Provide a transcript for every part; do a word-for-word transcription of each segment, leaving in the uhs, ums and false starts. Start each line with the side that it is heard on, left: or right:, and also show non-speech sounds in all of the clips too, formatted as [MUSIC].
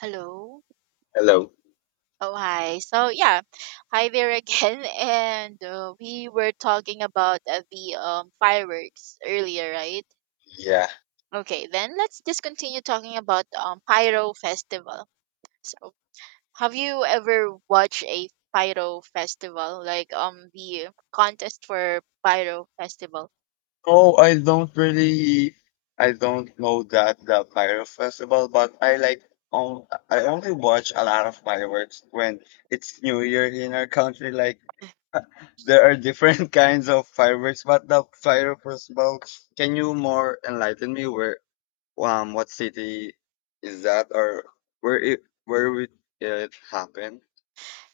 right: Hello.
left: Hello.
right: Oh, hi. So, yeah, hi there again. [LAUGHS] And uh, we were talking about uh, the um, fireworks earlier, right?
left: Yeah.
right: Okay, then let's just continue talking about um, Pyro Festival. So, have you ever watched a Pyro Festival, like um the contest for Pyro Festival?
left: Oh, I don't really, I don't know that the fireworks festival, but I like on I only watch a lot of fireworks when it's New Year in our country. Like there are different [LAUGHS] kinds of fireworks, but the fireworks festival. Can you more enlighten me where um what city is that, or where it where would it happen?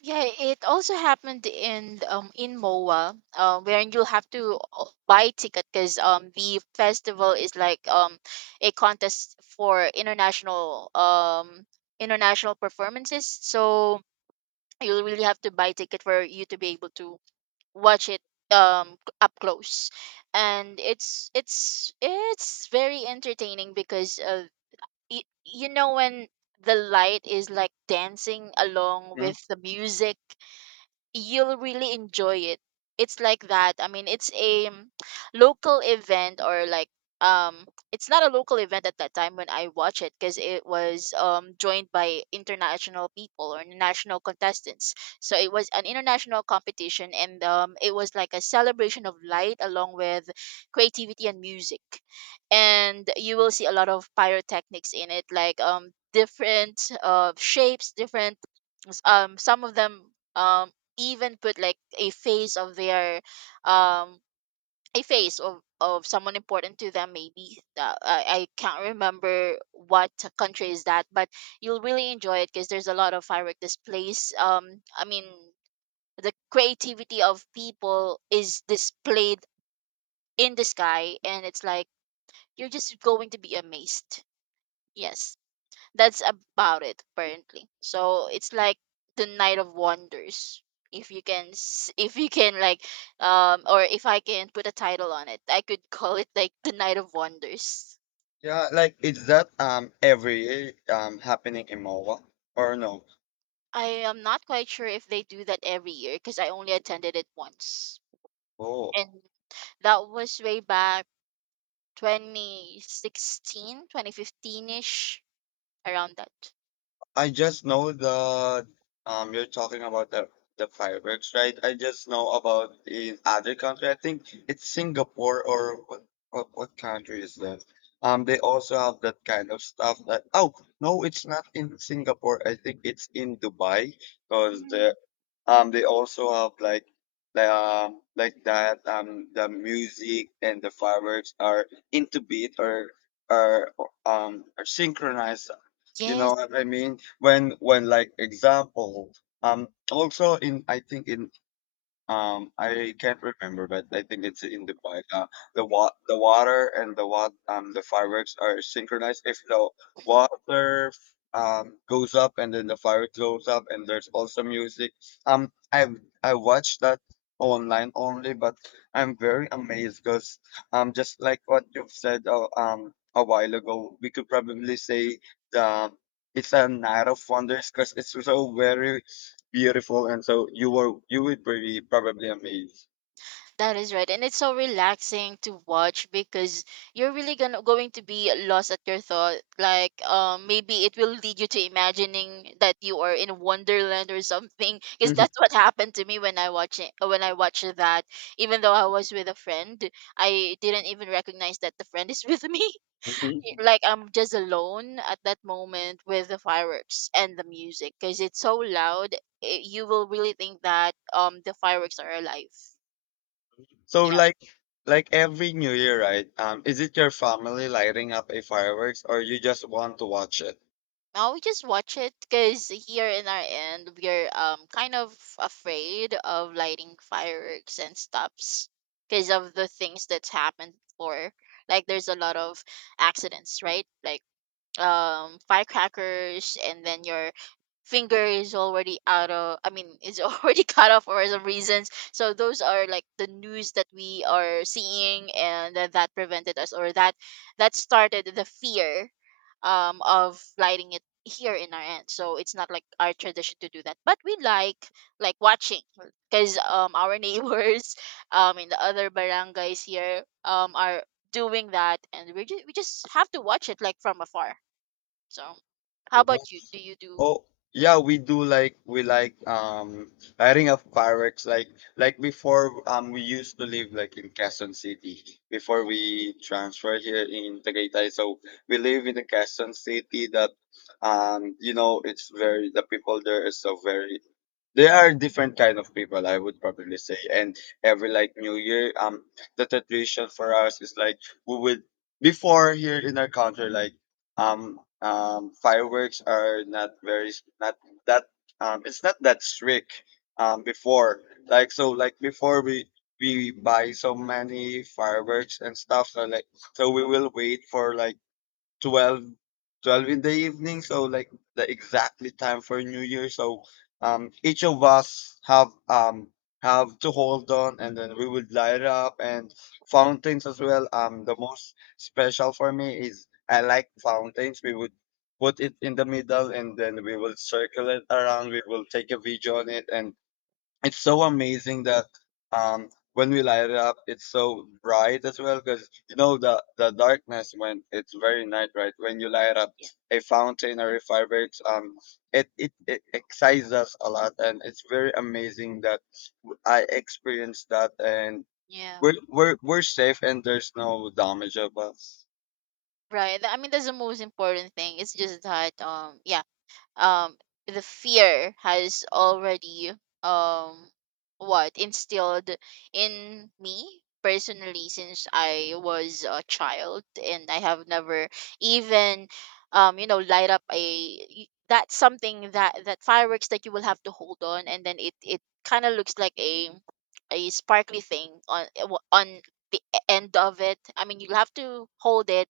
right: Yeah, it also happened in um in M O A, uh, where you will have to uh, buy ticket because um the festival is like um a contest for international um international performances. So you will really have to buy ticket for you to be able to watch it um c- up close, and it's it's it's very entertaining because uh y- you know when the light is like dancing along
left: Hmm?
right: with the music you'll really enjoy it. It's like that. I mean, it's a um, local event or like um it's not a local event at that time when I watch it because it was um joined by international people or national contestants. So it was an international competition and um it was like a celebration of light along with creativity and music. And you will see a lot of pyrotechnics in it like um different uh shapes, different s- um some of them um even put like a face of their um a face of of someone important to them maybe uh, I, I can't remember what country is that but you'll really enjoy it because there's a lot of firework displays um I mean the creativity of people is displayed in the sky, and it's like you're just going to be amazed. Yes, that's about it apparently. So it's like the night of wonders. If you can s- if you can like um or if I can put a title on it, I could call it like the night of wonders.
left: Yeah, like, is that um every year um happening in Moa or no?
right: I am not quite sure if they do that every year because I only attended it once,
left: Oh,
right: and that was way back twenty sixteen, twenty fifteen ish, around that.
left: I just know that um you're talking about the the fireworks, right? I just know about in other country. I think it's Singapore, or what what, what country is that? Um, they also have that kind of stuff. That oh no, it's not in Singapore. I think it's in Dubai because
right: Mm.
left: Um, they also have like like um like that, um the music and the fireworks are into beat, or are um are synchronized. You know
right: Yes.
left: what I mean? When when like, example, um also in, I think in, um, I can't remember, but I think it's in Dubai. Uh, the wa the water and the wa um the fireworks are synchronized. If the water um goes up and then the fireworks goes up, and there's also music. Um, I I watched that online only, but I'm very amazed because um just like what you've said uh, um a while ago, we could probably say the it's a night of wonders, because it's so very beautiful. And so you were you would be probably amazed.
right: That is right. And it's so relaxing to watch because you're really gonna going to be lost at your thought. Like um maybe it will lead you to imagining that you are in Wonderland or something. Because
left: Mhm.
right: that's what happened to me when I watch it when I watched that. Even though I was with a friend, I didn't even recognize that the friend is with me. [LAUGHS]
left: Mhm.
right: Like I'm just alone at that moment with the fireworks and the music because it's so loud. It, you will really think that um the fireworks are alive.
left: So,
right: Yeah.
left: like like every new year, right, um is it your family lighting up a fireworks, or you just want to watch it?
right: Now we just watch it because here in our end we're um kind of afraid of lighting fireworks and stuffs because of the things that's happened before. Like there's a lot of accidents, right? Like um firecrackers and then your finger is already out of I mean is already [LAUGHS] cut off for some reasons. So those are like the news that we are seeing, and that, that prevented us or that that started the fear um of lighting it here in our end. So it's not like our tradition to do that, but we like like watching because um our neighbors [LAUGHS] um in the other barangays here um are doing that, and we just we just have to watch it like from afar. So how
left: Oh no.
right: about you, do you do.
left: Oh, yeah, we do. Like, we like um lighting up fireworks. Like like before, um we used to live like in Quezon City before we transferred here in Tagaytay. So we live in the Quezon City that um you know it's very, the people there is so very. There are different kind of people, I would probably say. And every like new year, um the tradition for us is like we would. Before, here in our country, like, um um fireworks are not very s- not that, um it's not that strict, um before. Like, so like before, we we buy so many fireworks and stuff. So, like, so we will wait for like Twelve, twelve in the evening, so like the exactly time for new year. So um each of us have um have to hold on, and then we would light up and fountains as well. Um the most special for me is, I like fountains. We would put it in the middle and then we will circle it around. We will take a video on it, and it's so amazing that um when we light it up, it's so bright as well because, you know, the the darkness, when it's very night, right? When you light up a fountain or a fireworks, um it it, it excites us a lot. And it's very amazing that w- I experienced that, and
right: Yeah,
left: we're we're, we're safe and there's no damage of us.
right: right. Th- I mean, that's the most important thing. It's just that um yeah, um the fear has already um what instilled in me personally since I was a child, and I have never even um you know light up a y- that's something that that fireworks that you will have to hold on, and then it it kind of looks like a a sparkly thing on on the e, end of it. I mean, you have to hold it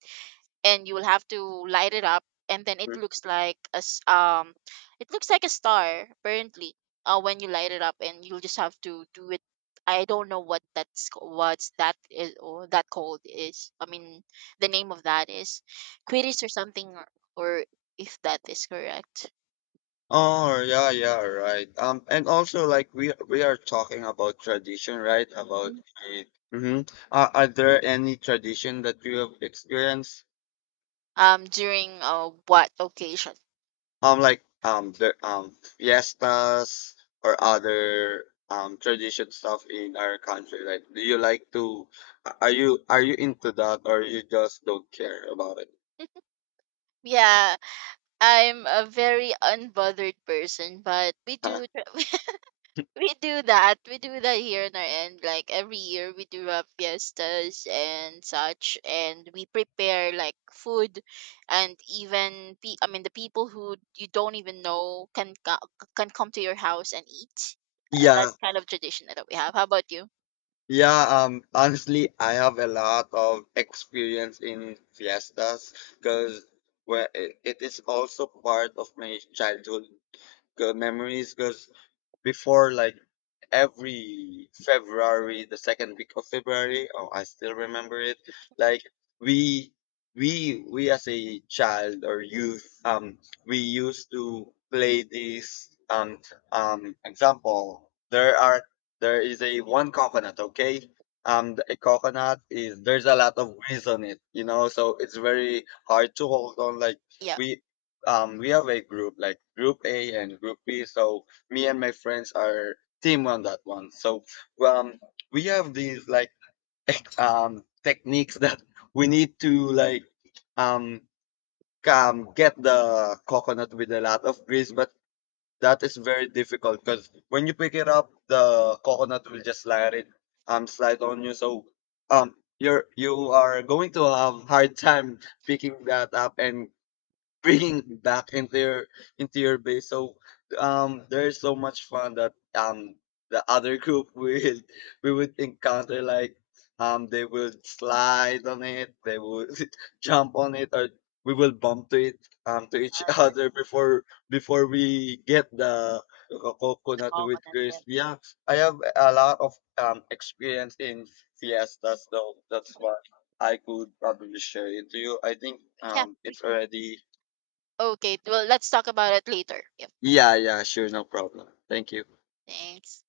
right: and you will have to light it up, and then it looks like a s- um it looks like a star apparently uh, when you light it up, and you'll just have to do it. I don't know what that's ca- what's that is or that called is. I mean, the name of that is quidditch or something, or, or if that is correct.
left: Oh yeah, yeah, right. Um, and also, like, we we are talking about tradition, right? About
right: Mm.
left: it. Mm-hmm. Uh, are there any tradition that you have experienced?
right: Um during uh, what occasion.
left: Um, like, um the, um fiestas or other um tradition stuff in our country. Like, do you like to? Are you are you into that, or you just don't care about it? [LAUGHS]
right: [LAUGHS] Yeah, I'm a very unbothered person, but we
left: Huh?
right: do. [LAUGHS] We do that. We do that here in our end. Like every year, we do have fiestas and such, and we prepare like food, and even pe- I mean the people who you don't even know can co- can come to your house and eat. Uh, that
left: Yeah,
right: kind of tradition that we have. How about you?
left: yeah, um, honestly, I have a lot of experience in fiestas, because where it, it is also part of my childhood 'cause memories. Because before, like, every February, the second week of February. Oh, I still remember it. Like,
right: [LAUGHS]
left: we we we as a child or youth, um, we used to play this, um um example. There are there is a one coconut, okay? Um, the- a coconut is, there's a lot of grease on it, you know, so it's very hard to hold on. Like,
right: Yeah.
left: we um we have a group, like, group A and group B. So, me and my friends are team on that one. So um, we have these, like, ex- um, techniques that we need to, like, um, um get the coconut with a lot of grease. But that is very difficult because when you pick it up, the coconut will just slide it um slide on you. So um you're you are going to have hard time picking that up and bringing back into your into your base. So um, there's so much fun that um the other group [LAUGHS] will we would encounter, like, um they will slide on it, they will [LAUGHS] jump on it, or we will bump to it, um to each [LAUGHS]
right: Uh, the,
left: other before before we get the co-
right: the
left: coconut with
right: coconut. Yeah.
left: crisp. Yeah, I have a lot of um experience in fiestas, so that's why I could probably share it to you. I think
right: yeah.
left: um
right: we-
left: it's already.
right: Okay. Well, let's talk about it later. Yep.
left: Yeah, yeah, sure, no problem. Thank you.
right: Thanks.